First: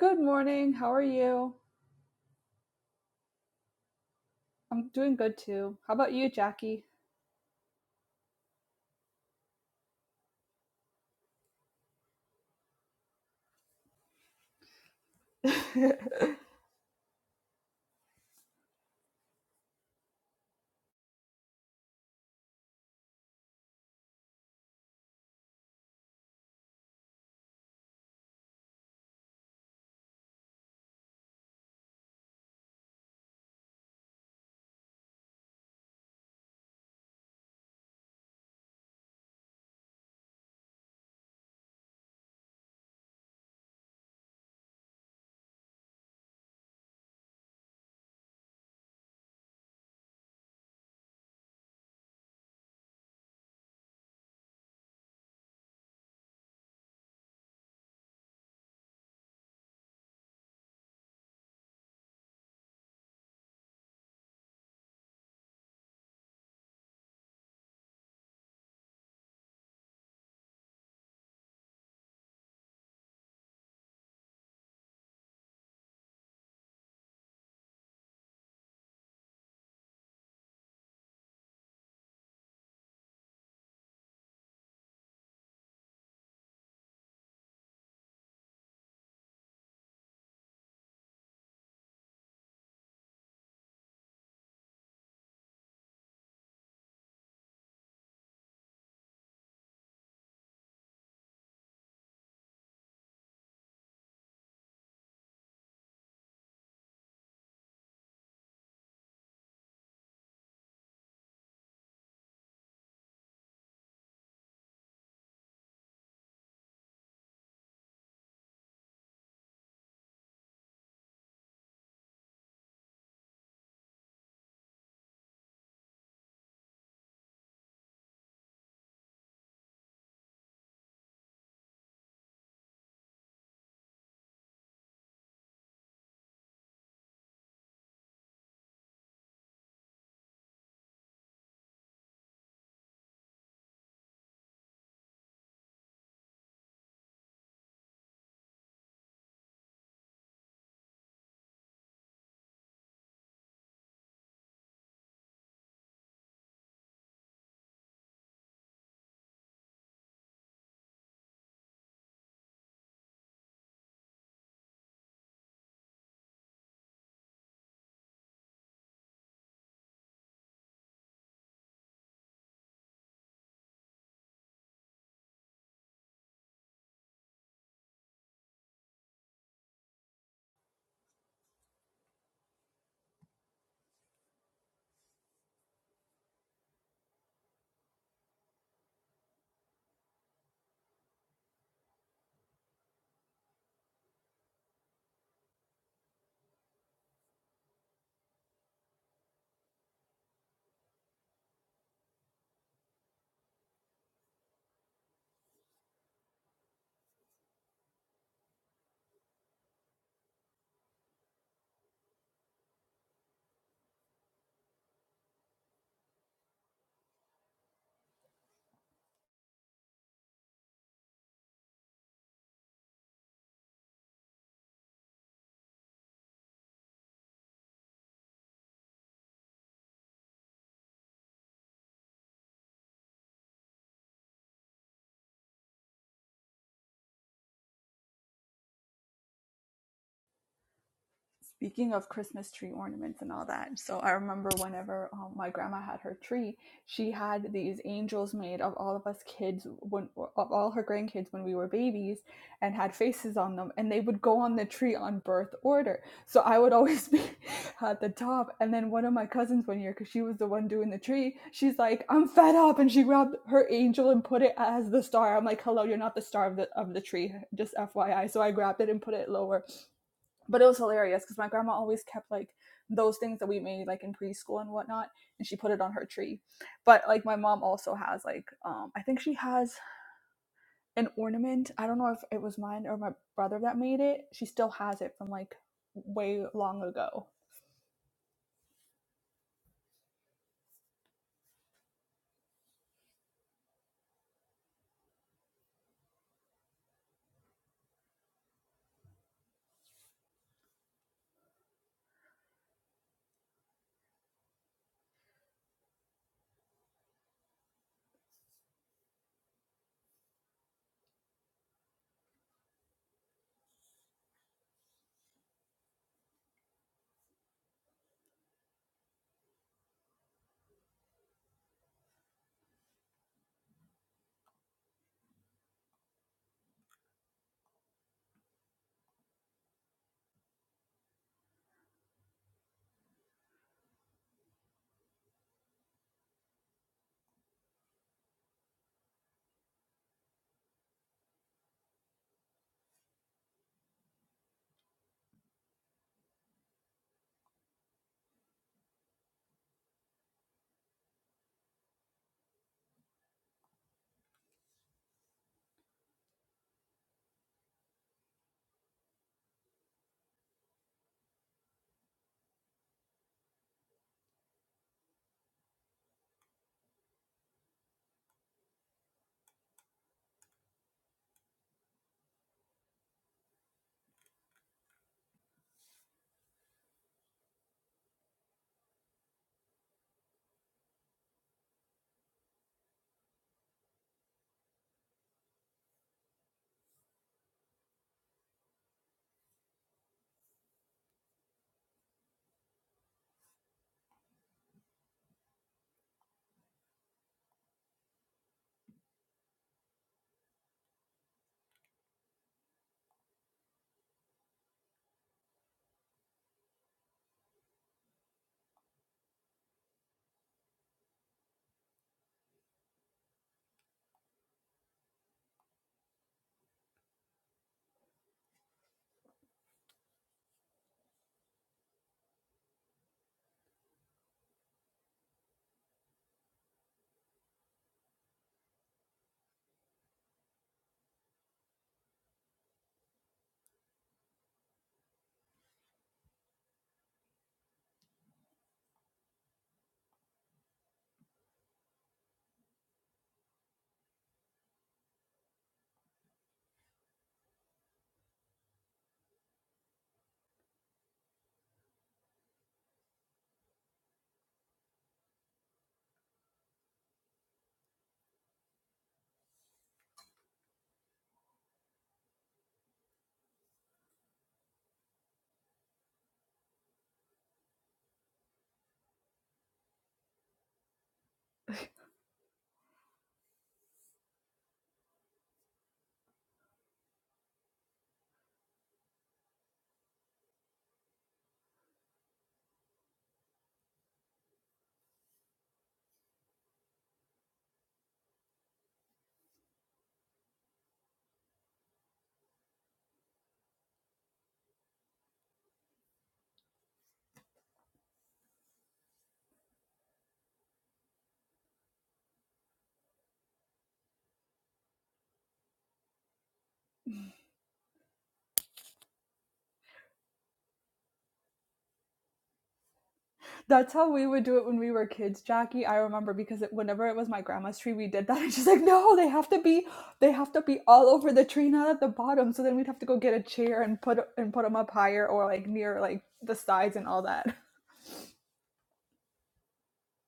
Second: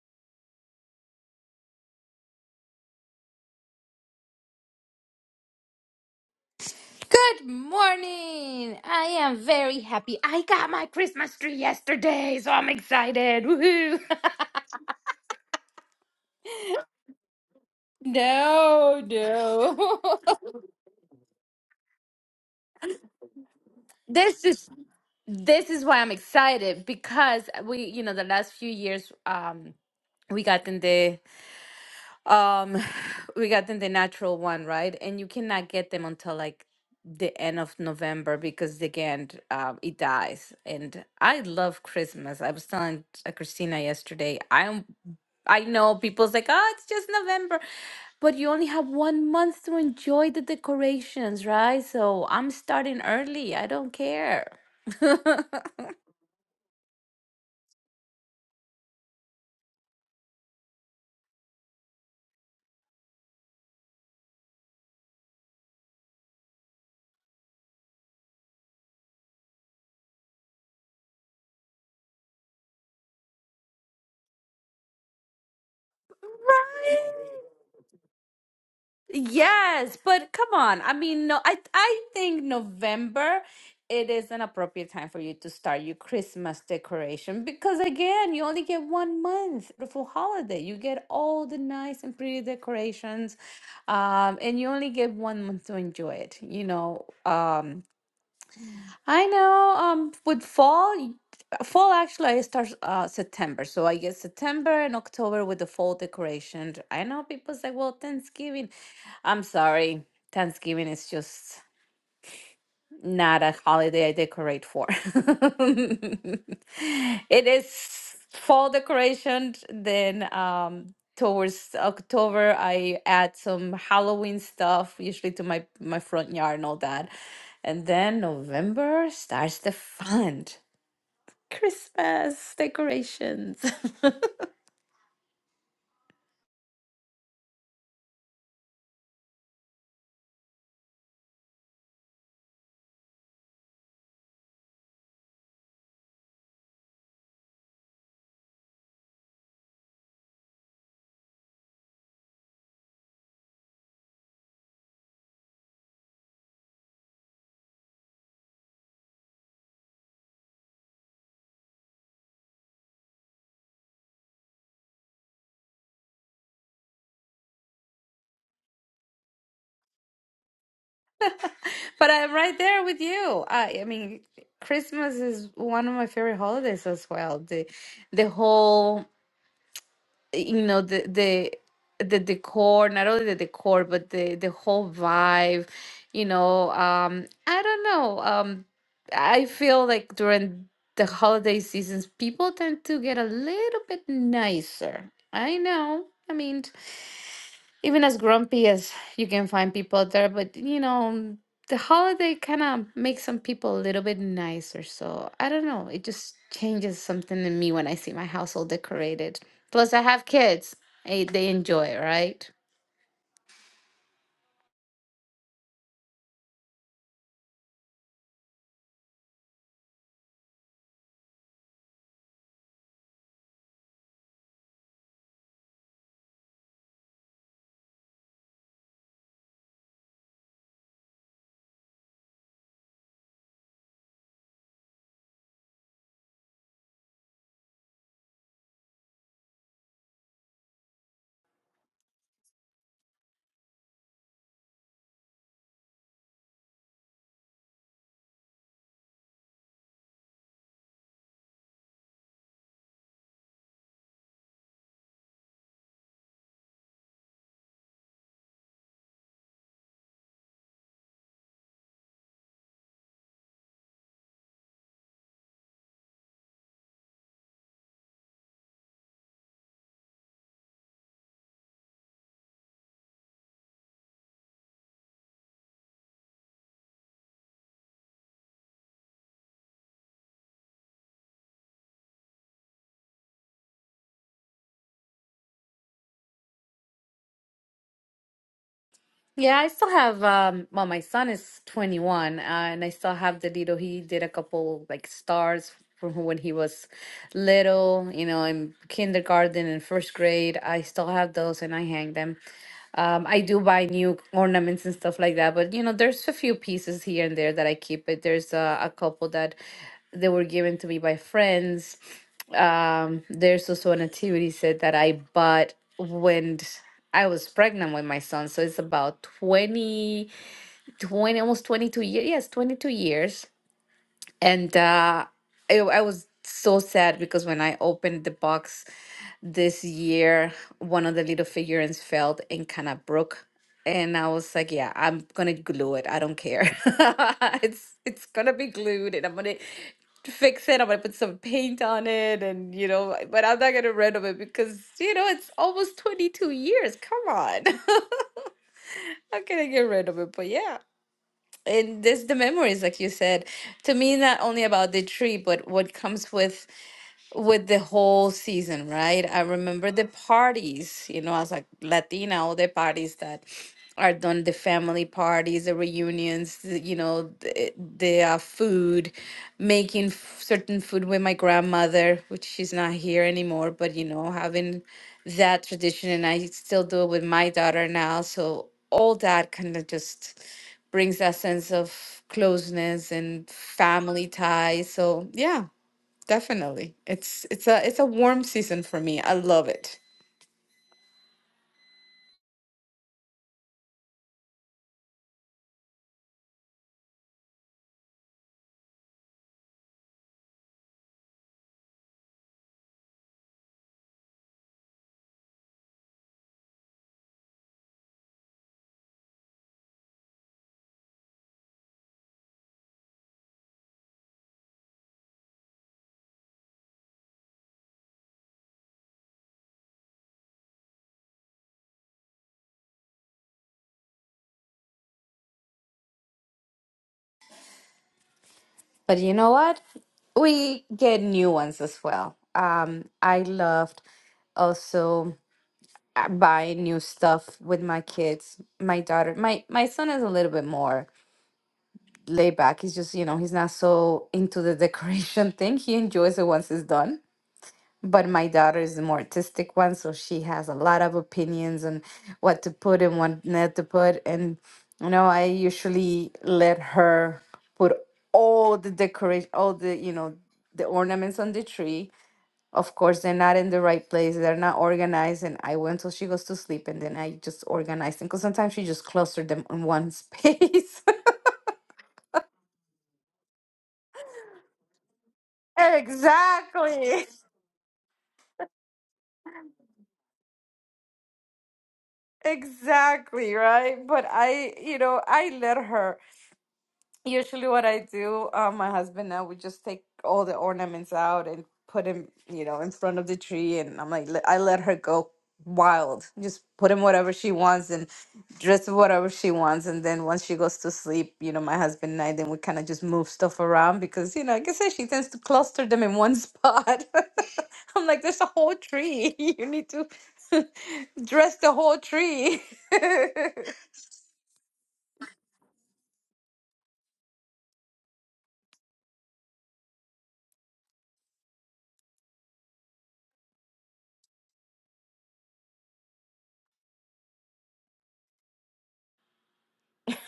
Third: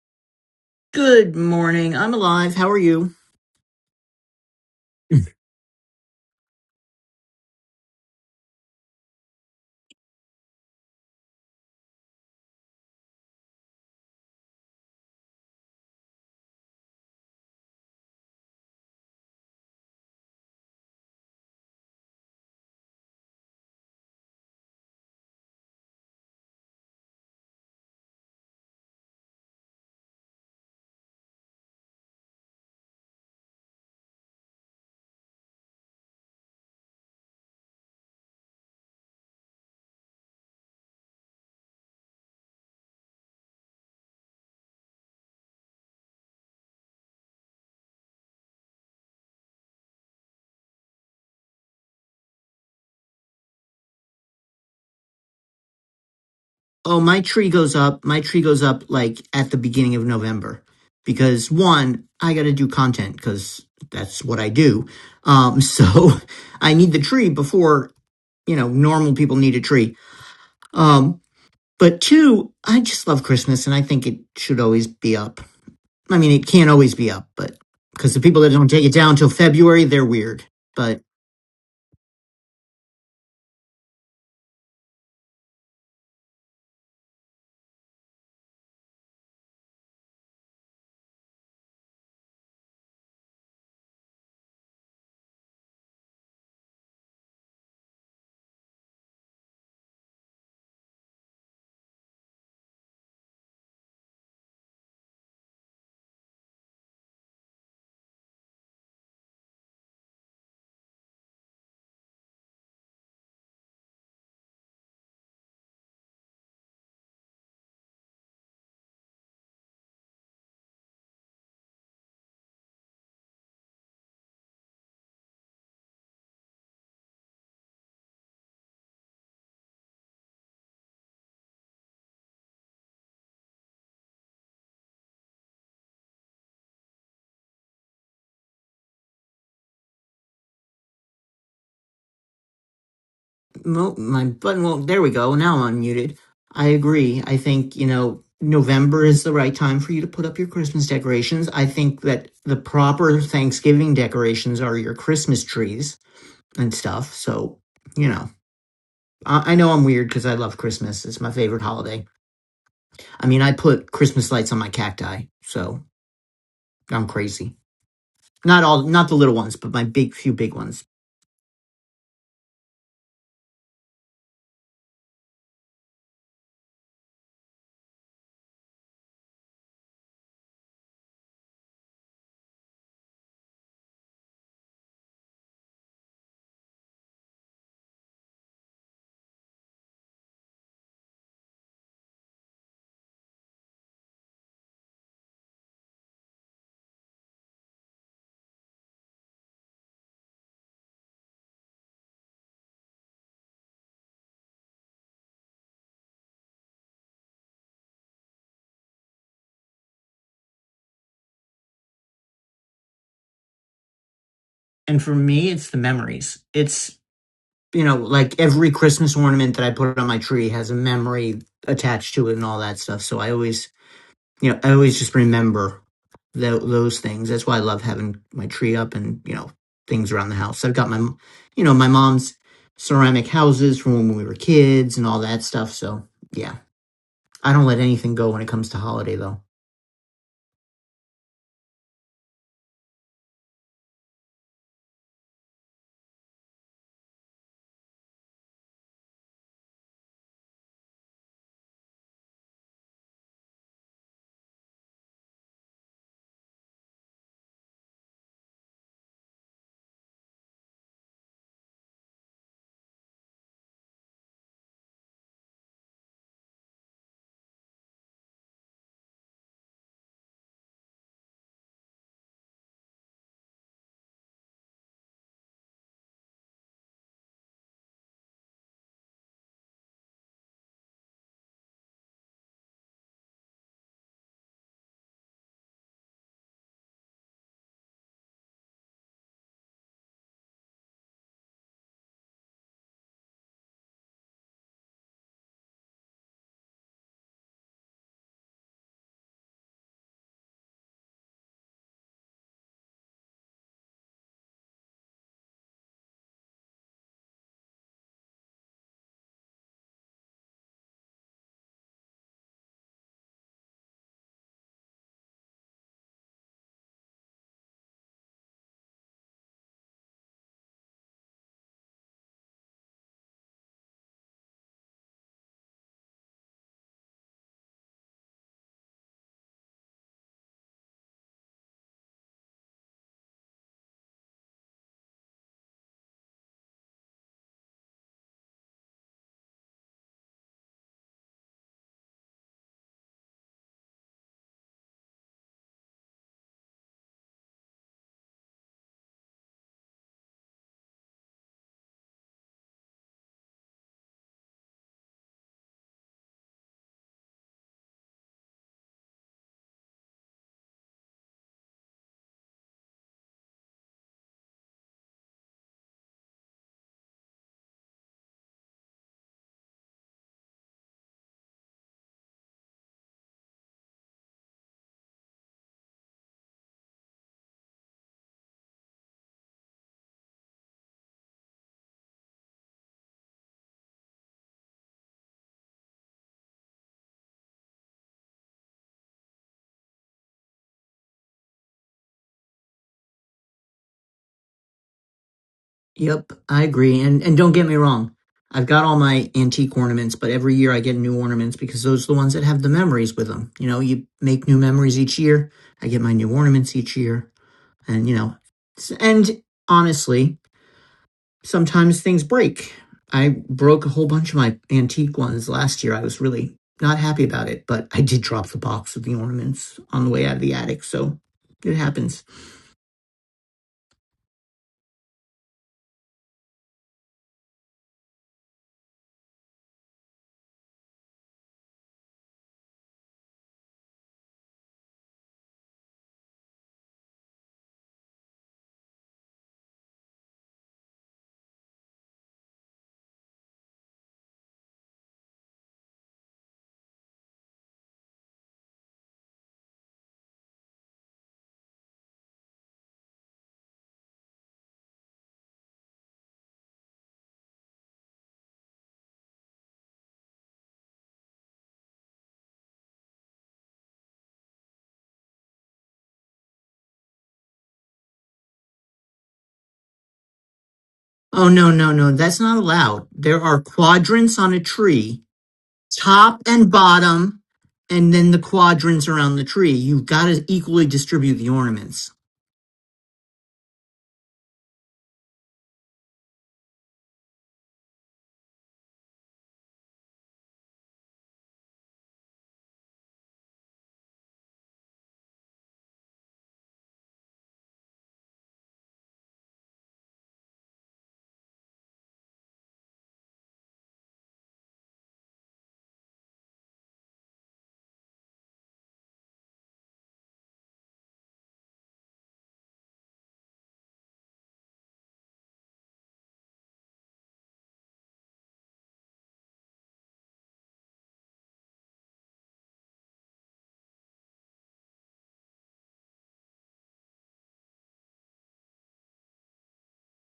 Good morning. How are Good you? morning. I'm alive. How are you? I'm doing good too. How about you, Jackie? Good morning! I am very happy. I got my Christmas tree yesterday, so I'm excited. Woohoo! No, no. this is this is why I'm excited because we, you know, the last few years um we got in the Um, we got them the natural one, right? And you cannot get them until like the end of November because again, um, it dies. And I love Christmas. I was telling uh, Christina yesterday, I am I know people's like, oh, it's just November, but you only have one month to enjoy the decorations, right? So I'm starting early. I don't care. Oh, my tree goes up. My tree goes up like at the beginning of November because one, I got to do content because that's what I do. Um, so I need the tree before, you know, normal people need a tree. Um, but two, I just love Christmas and I think it should always be up. I mean, it can't always be up, Right? but because the people that don't take it down till February, Yes, they're but weird. come on. But. I mean, no, I I think November it is an appropriate time for you to start your Christmas decoration because again, you only get one month for holiday. You get all the nice and pretty decorations, um, and you only get one month to enjoy it. You know, um, I know. Um, with fall, y- fall actually I start uh September, so I guess September and October with the fall decorations. I know people say, "Well, Thanksgiving." I'm sorry, Thanksgiving is just not a holiday I decorate for. It is fall decoration. Then um, towards October, I add some Halloween stuff, usually to my my front yard and all that. And then November starts the fun. Christmas decorations. Mo- my button won't. There we go. Now I'm unmuted. I agree. I think you know November is the right time for you to put up your Christmas decorations. I think that the proper Thanksgiving decorations are your Christmas trees and stuff. So you know, I, I know I'm weird because I love Christmas. It's my favorite holiday. I mean, I put Christmas lights on my cacti, so I'm crazy. Not all, not the little ones, but my big few big ones. But I'm right there with you. I, I mean, Christmas is one of my favorite holidays as well. The the whole you know the the the decor not only the decor but the the whole vibe you know um i don't know um i feel like during the holiday seasons people tend to get a little bit nicer i know i mean even as grumpy as you can find people out there, but you know, the holiday kind of makes some people a little bit nicer. So I don't know. It just changes something in me when I see my household decorated. Plus, I have kids. Hey, they enjoy it, right? And for me, it's the memories. It's you know, like every Christmas ornament that I put on my tree has a memory attached to it and all that stuff. So I always, you know, I always just remember tho- those things. That's why I love having my tree up and, you know, things around the house. I've got my, you know, my mom's ceramic houses from when we were kids and all that stuff. So yeah, I don't let anything go when it comes to holiday though. Speaking of Christmas tree ornaments and all that, so I remember whenever um, my grandma had her tree, she had these angels made of all of us kids, when, of all her grandkids when we were babies, and had faces on them, and they would go on the tree on birth order. So I would always be at the top, and then one of my cousins one year, because she was the one doing the tree, she's like, "I'm fed up," and she grabbed her angel and put it as the star. I'm like, "Hello, you're not the star of the of the tree, just FYI." So I grabbed it and put it lower but it was hilarious because my grandma always kept like those things that we made like in preschool and whatnot and she put it on her tree but like my mom also has like um i think she has an ornament i don't know if it was mine or my brother that made it she still has it from like way long ago Yeah, I still have um well my son is 21 uh, and I still have the little he did a couple like stars from when he was little, you know, in kindergarten and first grade. I still have those and I hang them. Um, I do buy new ornaments and stuff like that, but you know, there's a few pieces here and there that I keep. But there's a, a couple that they were given to me by friends. Um, there's also an activity set that I bought when I was pregnant with my son. So it's about 20, 20 almost 22 years. Yes, 22 years. And uh, I, I was so sad because when I opened the box, this year one of the little figurines fell and kind of broke and i was like yeah i'm gonna glue it i don't care it's it's gonna be glued and i'm gonna fix it i'm gonna put some paint on it and you know but i'm not gonna rid of it because you know it's almost 22 years come on how can i get rid of it but yeah and there's the memories like you said to me not only about the tree but what comes with with the whole season, right? I remember the parties, you know, as a Latina, all the parties that are done, the family parties, the reunions, the, you know, the, the uh, food, making f- certain food with my grandmother, which she's not here anymore, but, you know, having that tradition. And I still do it with my daughter now. So all that kind of just brings that sense of closeness and family ties. So, yeah Definitely. It's it's a it's a warm season for me. I love it. Yep, I agree. And and don't get me wrong. I've got all my antique ornaments, but every year I get new ornaments because those are the ones that have the memories with them. You know, you make new memories each year. I get my new ornaments each year. And you know, s- and honestly, sometimes things break. I broke a whole bunch of my antique ones last year. I was really not happy about it, but I did drop the box with the ornaments on the way out of the attic, so it happens. But you know what? We get new ones as well. Um, I loved also uh, buying new stuff with my kids. My daughter, my my son is a little bit more laid back. He's just, you know, he's not so into the decoration thing. He enjoys it once it's done. but my daughter is the more artistic one, so she has a lot of opinions on what to put and what not to put. And you know, I usually let her put all the decoration, all the you know, the ornaments on the tree. Of course, they're not in the right place. They're not organized, and I wait until she goes to sleep, and then I just organize them. Because sometimes she just clustered them in one space. Oh no, no, no, that's not allowed. There are quadrants on a tree top and exactly, bottom, and then the quadrants around the tree. You've got to equally distribute the ornaments. exactly right. But I, you know, I let her. Usually, what I do, uh, my husband and I, we just take all the ornaments out and put them, you know, in front of the tree. And I'm like, let- I let her go wild. Just put in whatever she wants and dress whatever she wants. And then once she goes to sleep, you know, my husband and I, then we kind of just move stuff around because, you know, like I said, she tends to cluster them in one spot. I'm like, there's a whole tree. You need to dress the whole tree. That's how we would do it when we were kids, Jackie. I remember because it, whenever it was my grandma's tree, we did that. And she's like, "No, they have to be, they have to be all over the tree, not at the bottom." So then we'd have to go get a chair and put and put them up higher or like near like the sides and all that.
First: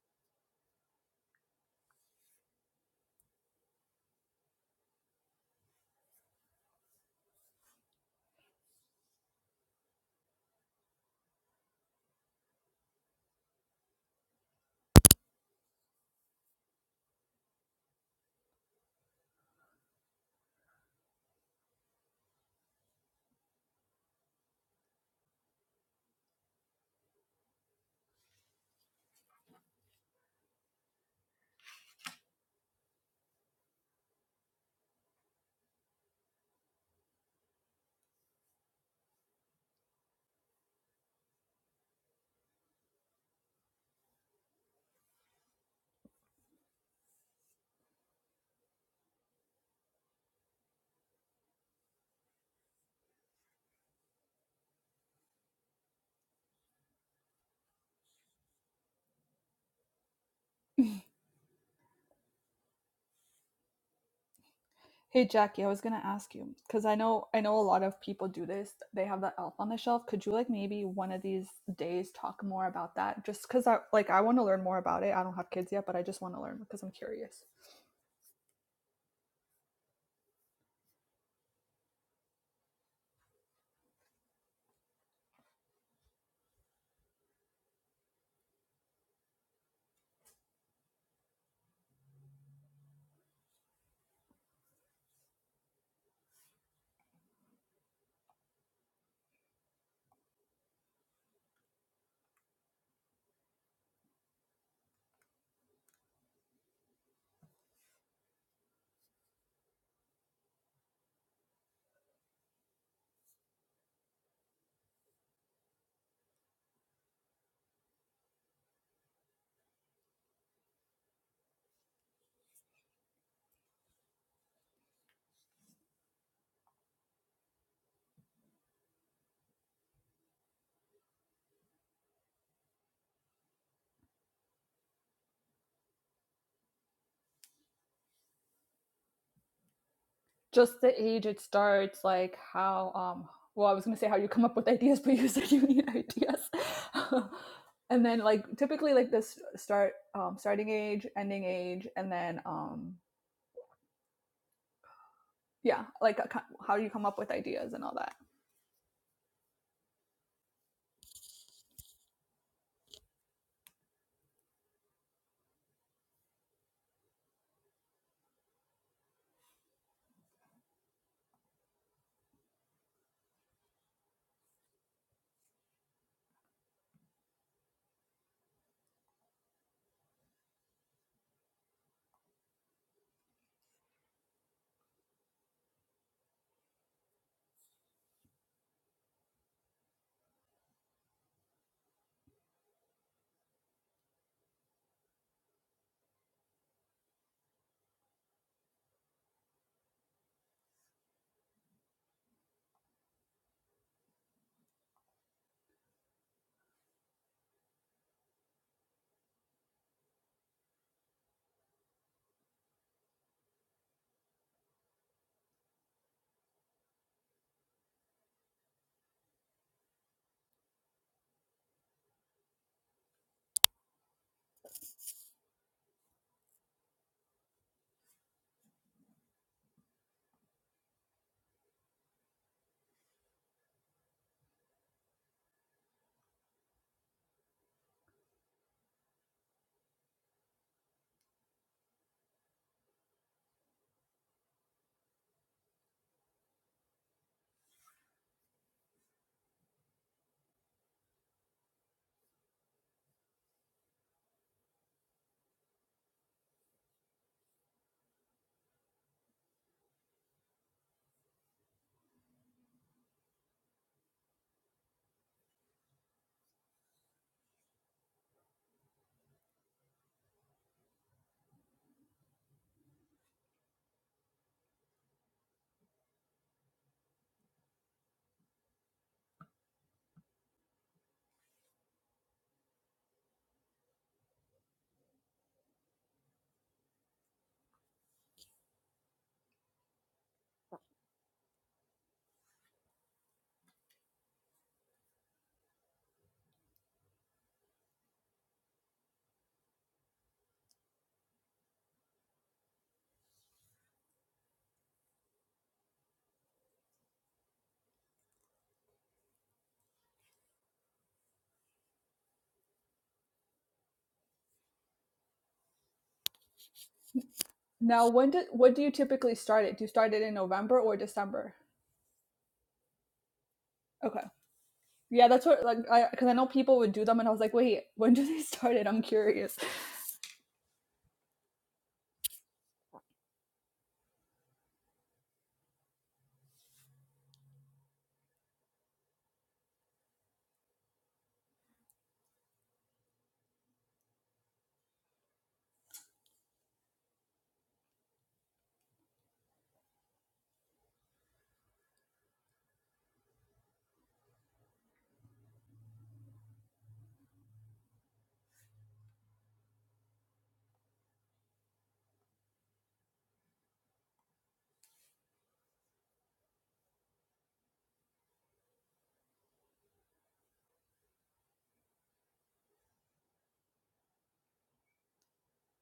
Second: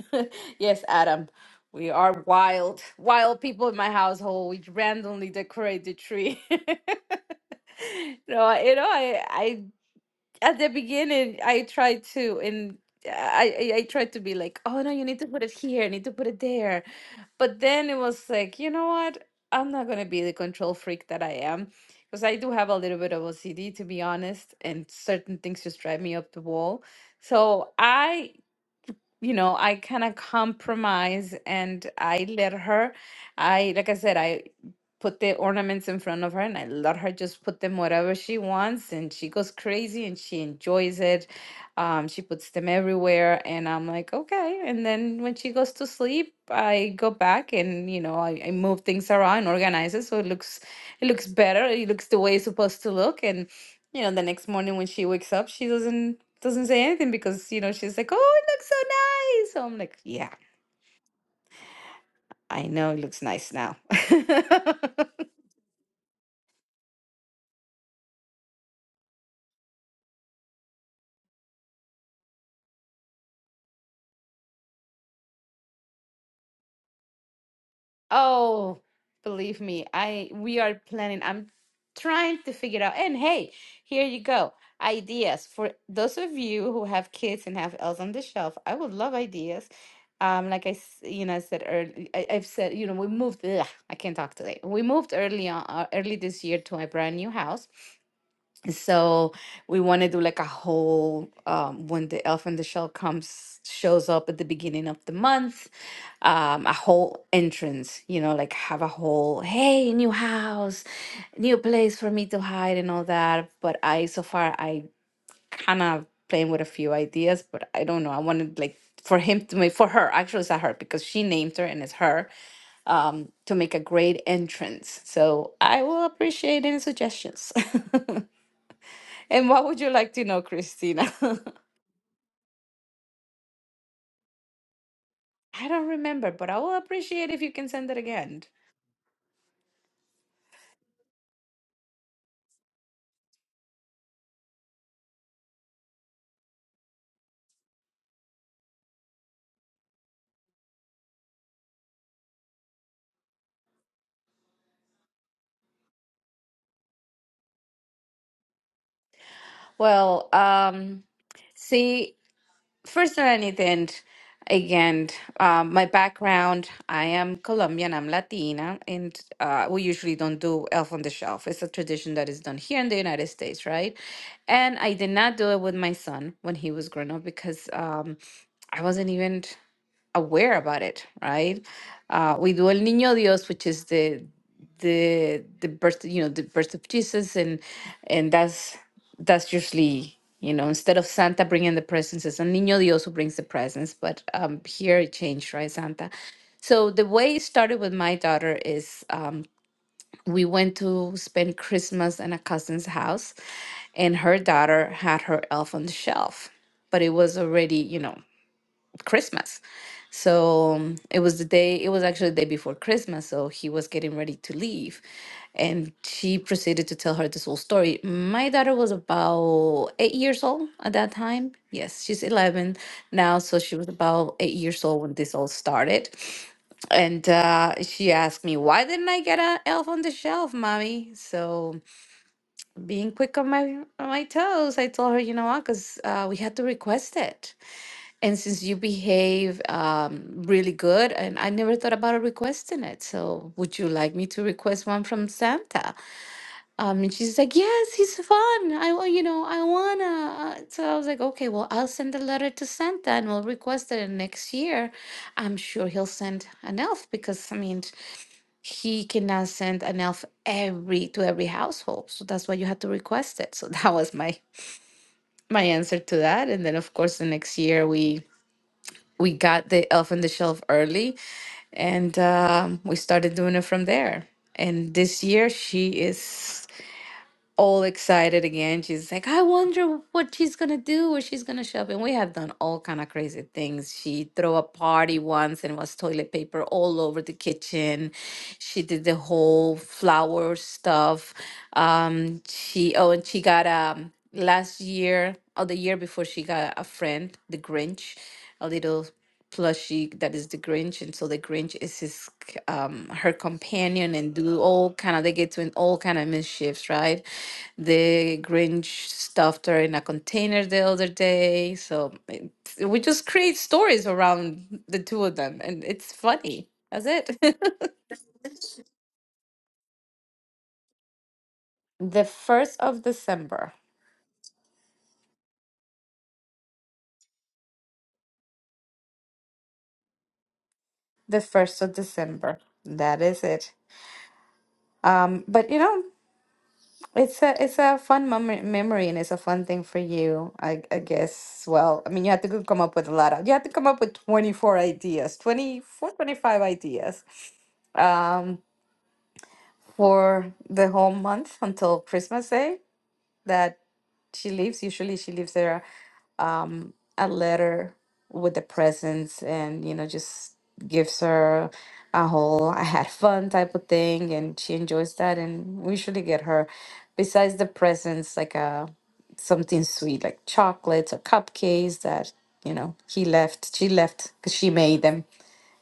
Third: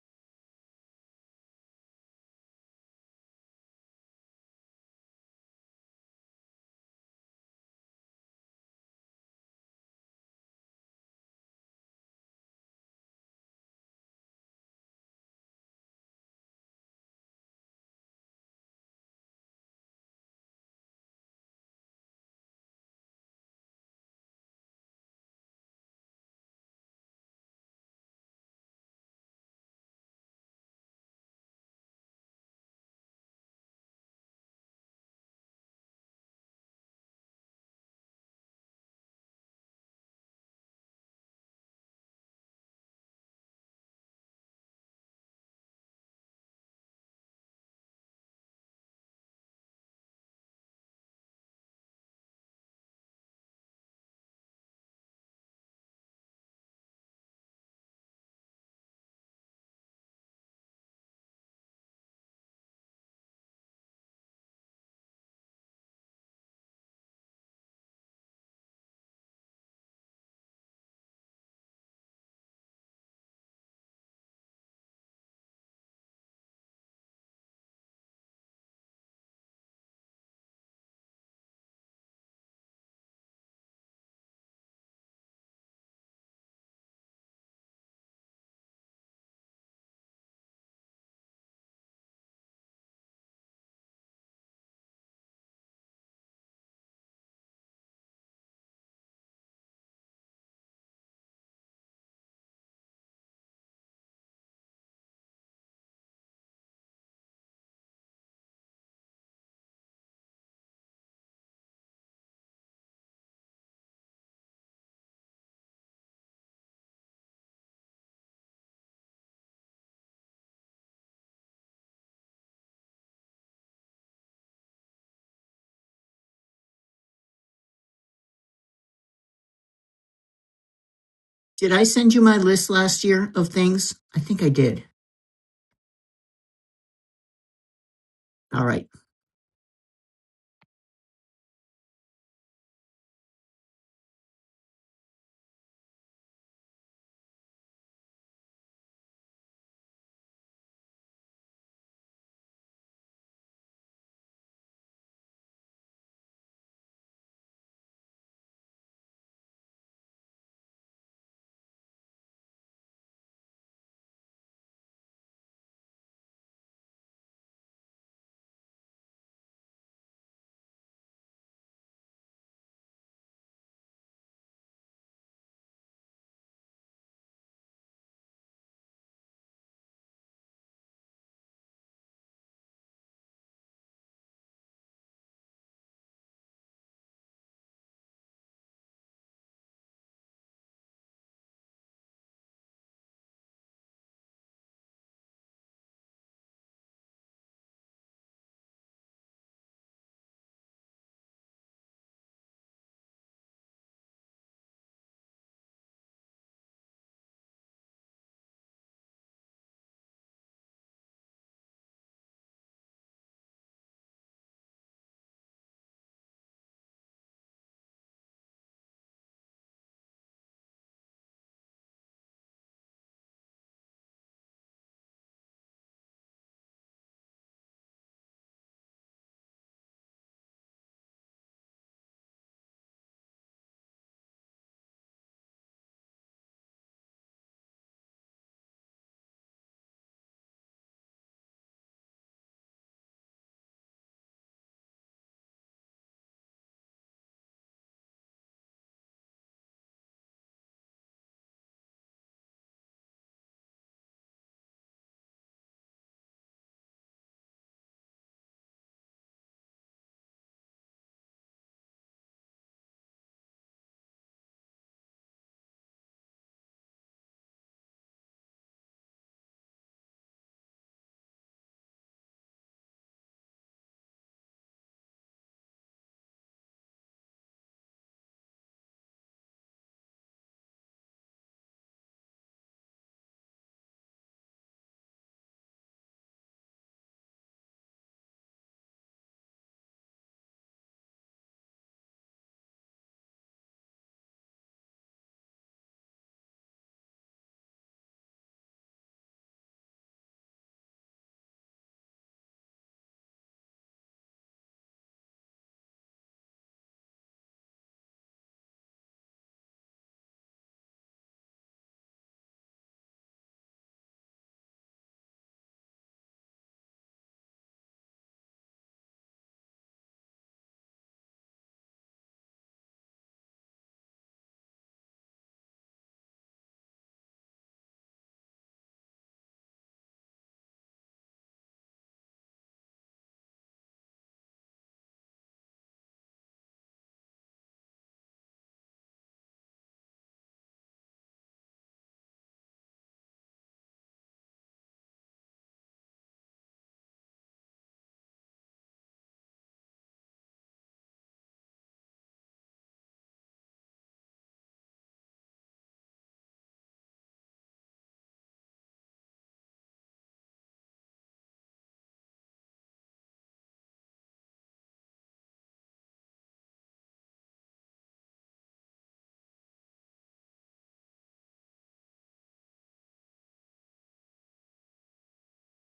Yes, Adam. We are wild, wild people in my household. We randomly decorate the tree. No, I- you know, I, I at the beginning I tried to and I, I I tried to be like, oh no, you need to put it here, you need to put it there. But then it was like, you know what? I'm not gonna be the control freak that I am. Because I do have a little bit of OCD to be honest, and certain things just drive me up the wall. So I you know, I kind of compromise and I let her, I, like I said, I put the ornaments in front of her and I let her just put them wherever she wants and she goes crazy and she enjoys it. Um, she puts them everywhere and I'm like, okay. And then when she goes to sleep, I go back and, you know, I, I move things around, organize it so it looks, it looks better. It looks the way it's supposed to look. And, you know, the next morning when she wakes up, she doesn't doesn't say anything because you know she's like, "Oh, it looks so nice. So I'm like, yeah, I know it looks nice now. Hey, Jackie, I was gonna ask you because I know I know a lot of people do this. They have that elf on the shelf. Could you like maybe one of these days talk more about that? Just because I like I want to learn more about it. I don't have kids yet, but I just want to learn because I'm curious. Oh, believe me, I we are planning. I'm trying to figure out. And hey, here you go. Ideas for those of you who have kids and have elves on the shelf. I would love ideas. Um, like I, s- you know, I said early, I, I've said, you know, we moved. Ugh, I can't talk today. We moved early on, uh, early this year to a brand new house. So we want to do like a whole um, when the Elf in the Shell comes shows up at the beginning of the month, um, a whole entrance. You know, like have a whole hey new house, new place for me to hide and all that. But I so far I kind of playing with a few ideas, but I don't know. I wanted like for him to make for her actually it's not her because she named her and it's her um to make a great entrance so i will appreciate any suggestions And what would you like to know, Christina? Did I send you my list last year of things? I think I did. I don't remember, but I will appreciate if you can send it again. All right. just the age it starts like how um well i was going to say how you come up with ideas but you said you need ideas and then like typically like this start um starting age ending age and then um yeah like a co- how you come up with ideas and all that Well, um, see, first than anything, again, um, my background, I am Colombian, I'm Latina, and uh, we usually don't do Elf on the Shelf. It's a tradition that is done here in the United States, right? And I did not do it with my son when he was growing up because um, I wasn't even. aware about it, right? Uh, we do El Niño Dios, which is the the the birth, you know, the birth of Jesus, and and that's that's usually you know instead of Santa bringing the presents, it's El Niño Dios who brings the presents. But um, here it changed, right, Santa. So the way it started with my daughter is um, we went to spend Christmas in a cousin's house, and her daughter had her Elf on the Shelf, but it was already you know Christmas. So um, it was the day, it was actually the day before Christmas. So he was getting ready to leave. And she proceeded to tell her this whole story. My daughter was about eight years old at that time. Yes, she's 11 now. So she was about eight years old when this all started. And uh, she asked me, why didn't I get an elf on the shelf, mommy? So being quick on my on my toes, I told her, you know what, because uh, we had to request it and since you behave um, really good, and I never thought about requesting it. So, would you like me to request one from Santa? Um, and she's like, Yes, he's fun. I, wa- you know, I wanna. Uh, So I was like, Okay, well, I'll send a letter to Santa and we'll request it. And next year, I'm sure he'll send an elf because, I mean, he cannot send an elf every to every household. So that's why you have to request it. So that was my my answer to that. And then, of course, the next year we we got the elf on the shelf early and um, we started doing it from there and this year she is all excited again she's like i wonder what she's gonna do where she's gonna shop and we have done all kind of crazy things she threw a party once and was toilet paper all over the kitchen she did the whole flower stuff um she oh and she got um last year or the year before she got a friend the grinch a little plushie that is the Grinch, and so the Grinch is his c- um her companion and do all kind of they get to in all kind of mischiefs, right? The Grinch stuffed her in a container the other day, so it, we just create stories around the two of them, and it's funny. That's it. now when did what do you typically start it do you start it in november or december the first of December, okay yeah that's what like i because i know people would do them and i was like wait when do they start it i'm curious the first of December. That is it. Um, but you know. It's a it's a fun mem memory and it's a fun thing for you, I I guess. Well, I mean, you have to go come up with a lot of you have to come up with 24 ideas, 24, 25 ideas um for the whole month until Christmas Day that she leaves. Usually she leaves there a letter with the presents and you know just gives her a whole I had fun type of thing and she enjoys that and we usually get her besides the presents like a something sweet like chocolates or cupcakes that you know he left she left because she made them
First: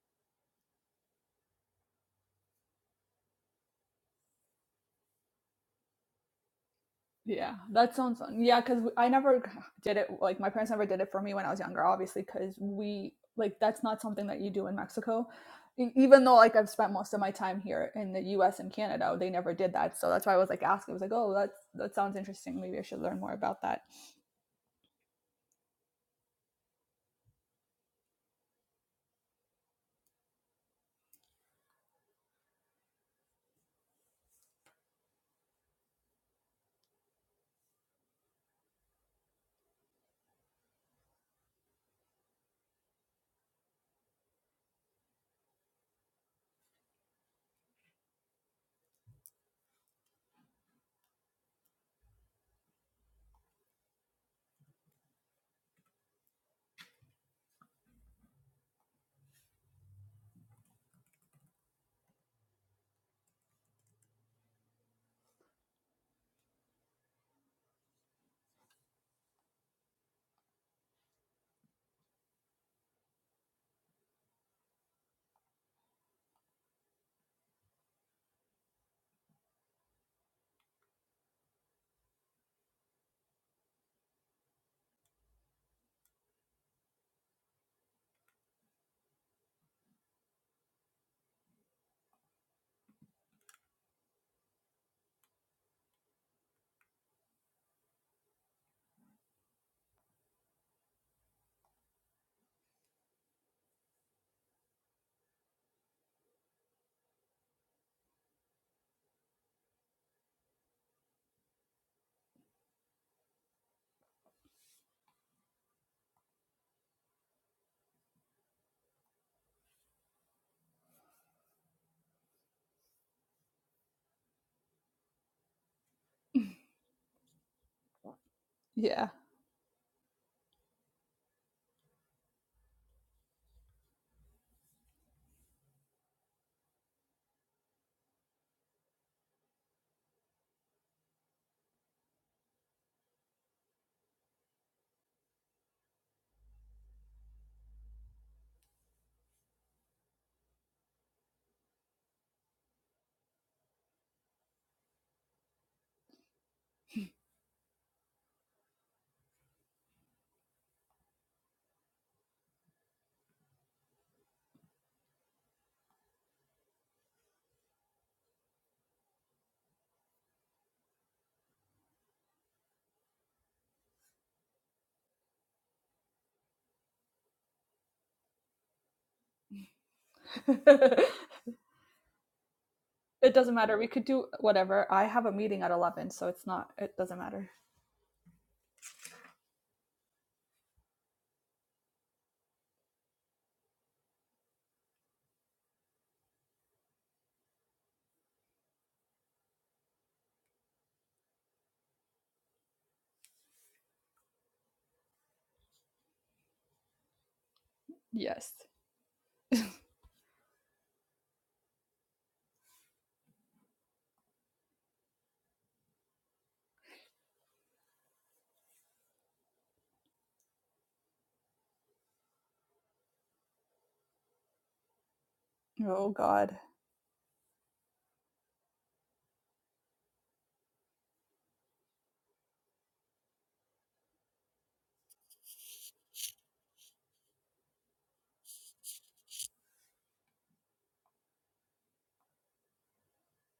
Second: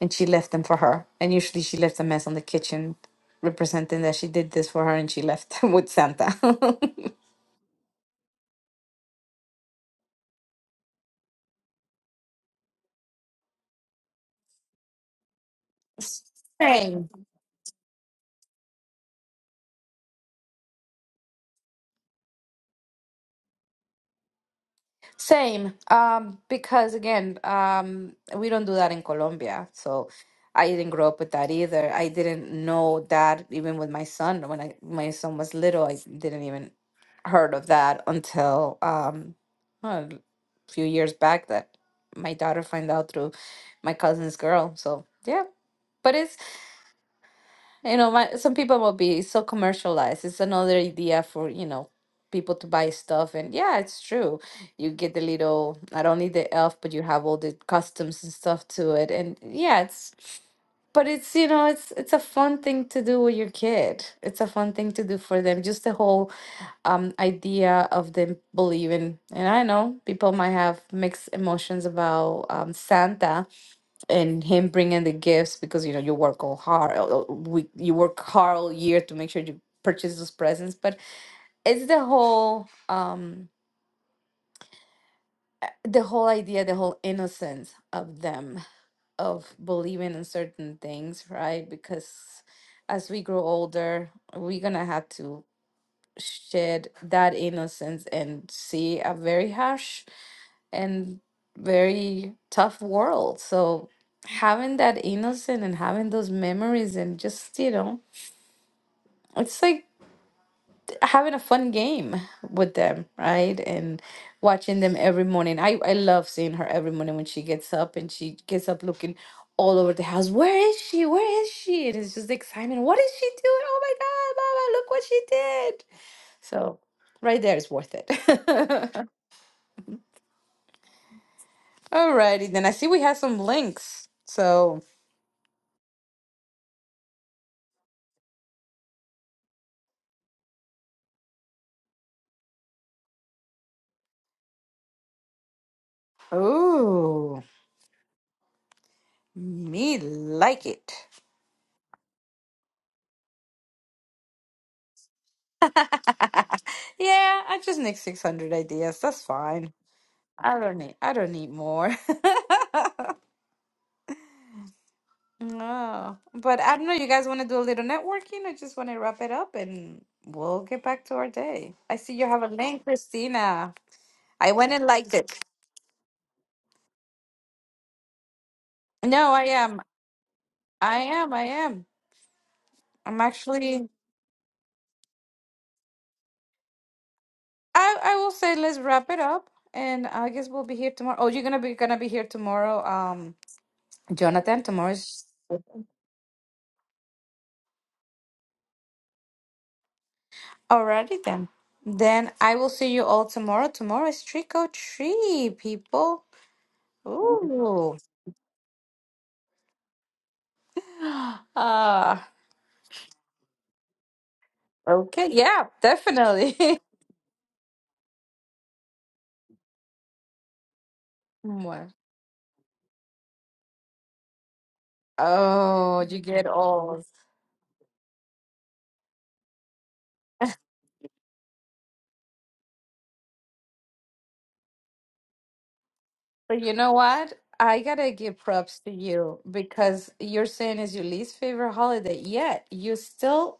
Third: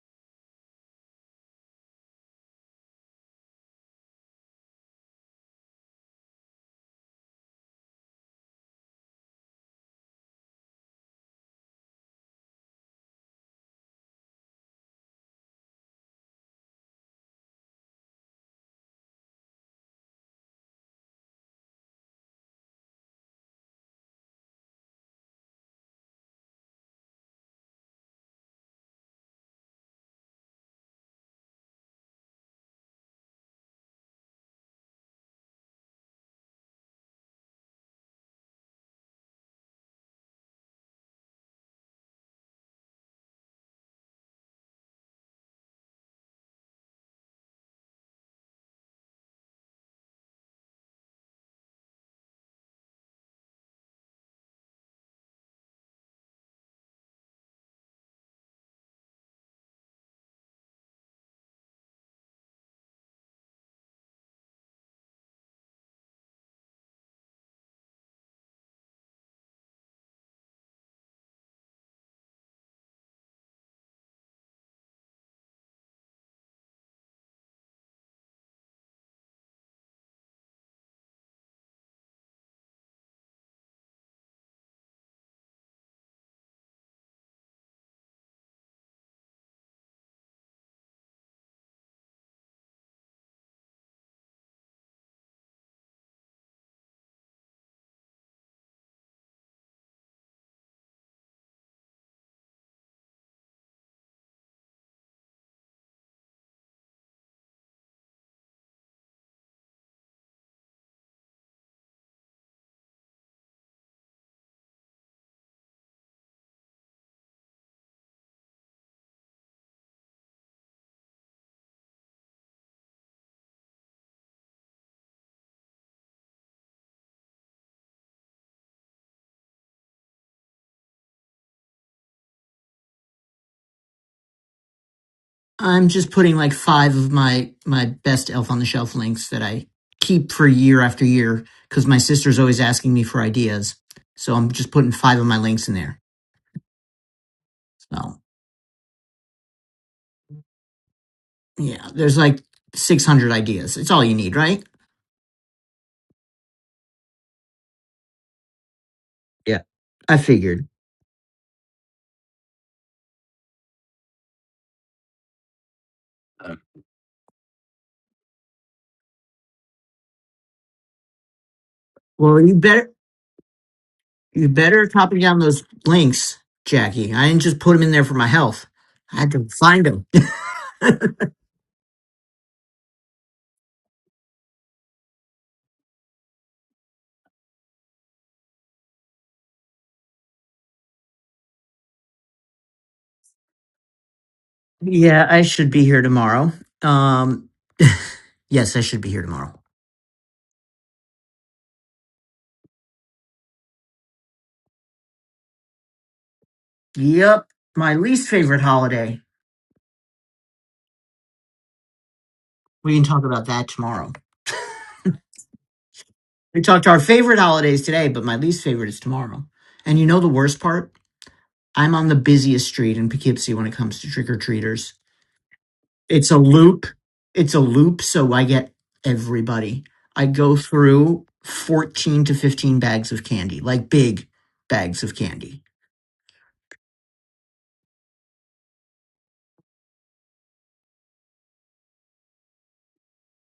and she left them for her and usually she left a mess on the kitchen representing that she did this for her and she left with Santa. Yeah, that sounds fun. Yeah, because I never did it. Like my parents never did it for me when I was younger, obviously, because we like that's not something that you do in Mexico. E- Even though like I've spent Same. most of my time here in the U.S. and Canada, they never did that. So that's why I was like asking. I was like, oh, that's that sounds interesting. Maybe I should learn more about that. Same, um, because again, um, we don't do that in Colombia. So I didn't grow up with that either. I didn't know that even with my son. When I, my son was little, I didn't even heard of that until um, well, a few years back that my daughter found out through my cousin's girl. So yeah, but it's you know, my, some people will be so commercialized. It's another idea for, you know, people to buy stuff. And yeah, it's true. You get the little, not only the elf, but you have all the customs and stuff to it. And yeah, it's, but it's, you know, it's it's a fun thing to do with your kid. It's a fun thing to do for them. Just the whole um idea of them believing. And I know people might have mixed emotions about um Santa and him bringing the gifts because you know you work all hard all- all week you work hard all year to make sure you purchase those presents but it's the whole um the whole idea the whole innocence of them of believing in certain things right because as we grow older we're gonna have to shed that innocence and see a very harsh and very tough world. So having that innocent and having those memories and just, you know, it's like having a fun game with them, right? And watching them every morning. I, I love seeing her every morning when she gets up and she gets up looking all over the house. Where is she? Where is she? And it's just excitement. What is she doing? Oh my God, Mama, look what she did. So right there is worth it. Yeah, Alrighty, then I see we have some links. So I'm just putting like five of my my best Elf on the Shelf links that I keep for year after year because my sister's always asking me for ideas. So I'm just putting five of my links in there. Ooh, So me like it. yeah, there's like 600 ideas. It's all you need, right? Yeah, I just need 600 ideas. That's Yeah. fine. I I figured. don't need I don't need more. No. Uh, But I don't know, you guys want to do a little networking? I just want to wrap it up and we'll get back to our day. I see you Well, have a you link, better Christina. You I went and better liked copy it. down those links, Jackie. I didn't just put them in there for my health. I No, had I to am. find them. I it am. I am. I'm doesn't matter. We actually could do whatever. I have a meeting at eleven, so it's not. It doesn't matter. I I will say let's wrap it up and I guess we'll be here tomorrow. Oh, you're gonna be gonna be here tomorrow. um, Jonathan, tomorrow's yeah, I should be here tomorrow. Um, yes, I should be here tomorrow. already then. Then I will see you all tomorrow. Tomorrow is trick or treat, people. Yep, my Ooh. least Yes. favorite holiday. Uh, We can talk about that tomorrow. okay. Yeah, definitely. We talked our favorite holidays today, but my least favorite is tomorrow. And you know the worst part? What? I'm on the busiest street in Poughkeepsie when it comes to trick or treaters. Oh, Oh you It's a get God. loop. old. It's a loop. So I get everybody. I go through 14 to 15 bags of candy, like big bags of candy. But you know what? I gotta give props to you because you're saying it's your least favorite holiday, yet you still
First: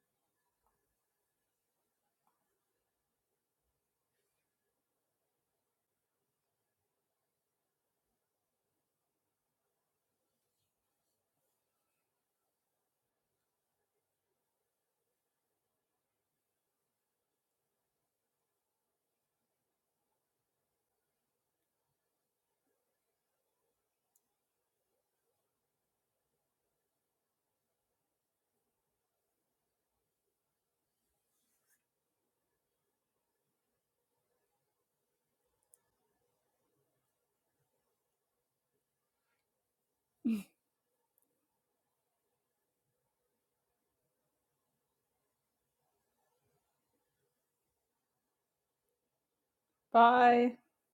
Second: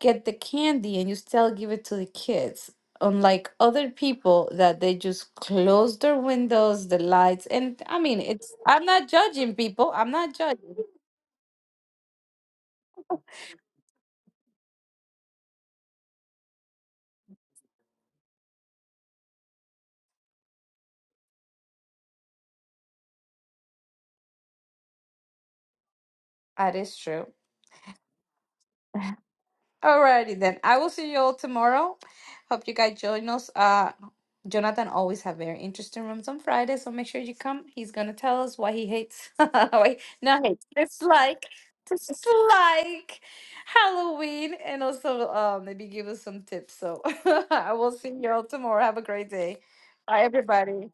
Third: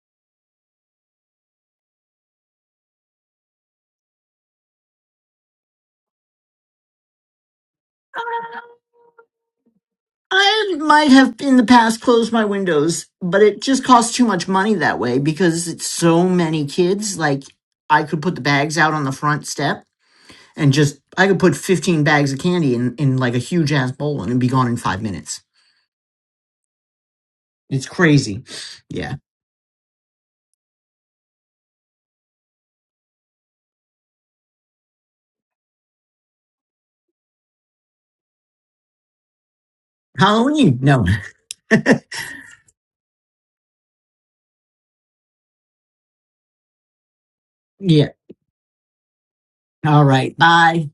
get the candy and you still give it to the kids. Unlike other people that they just close their windows, the lights, and I mean, it's, I'm not judging people. I'm not I judging. might have in the past closed my windows, but it just costs too much money that way because it's so many kids. Like I could put the bags out on the front step and just I could put 15 bags of candy in, in like a huge ass bowl and it'd be gone in five minutes. That is true. It's crazy. Yeah. Alrighty then. I will see you all tomorrow. Hope you guys join us. Uh, Jonathan always have very interesting rooms on Friday, so make sure you come. He's gonna tell us what he hates. Wait, not hates. Halloween. No. Dislike, dislike Halloween, and also uh, maybe give us some tips. So I will yeah. see you all tomorrow. Have a great day. All Bye, right. Bye. Bye. everybody.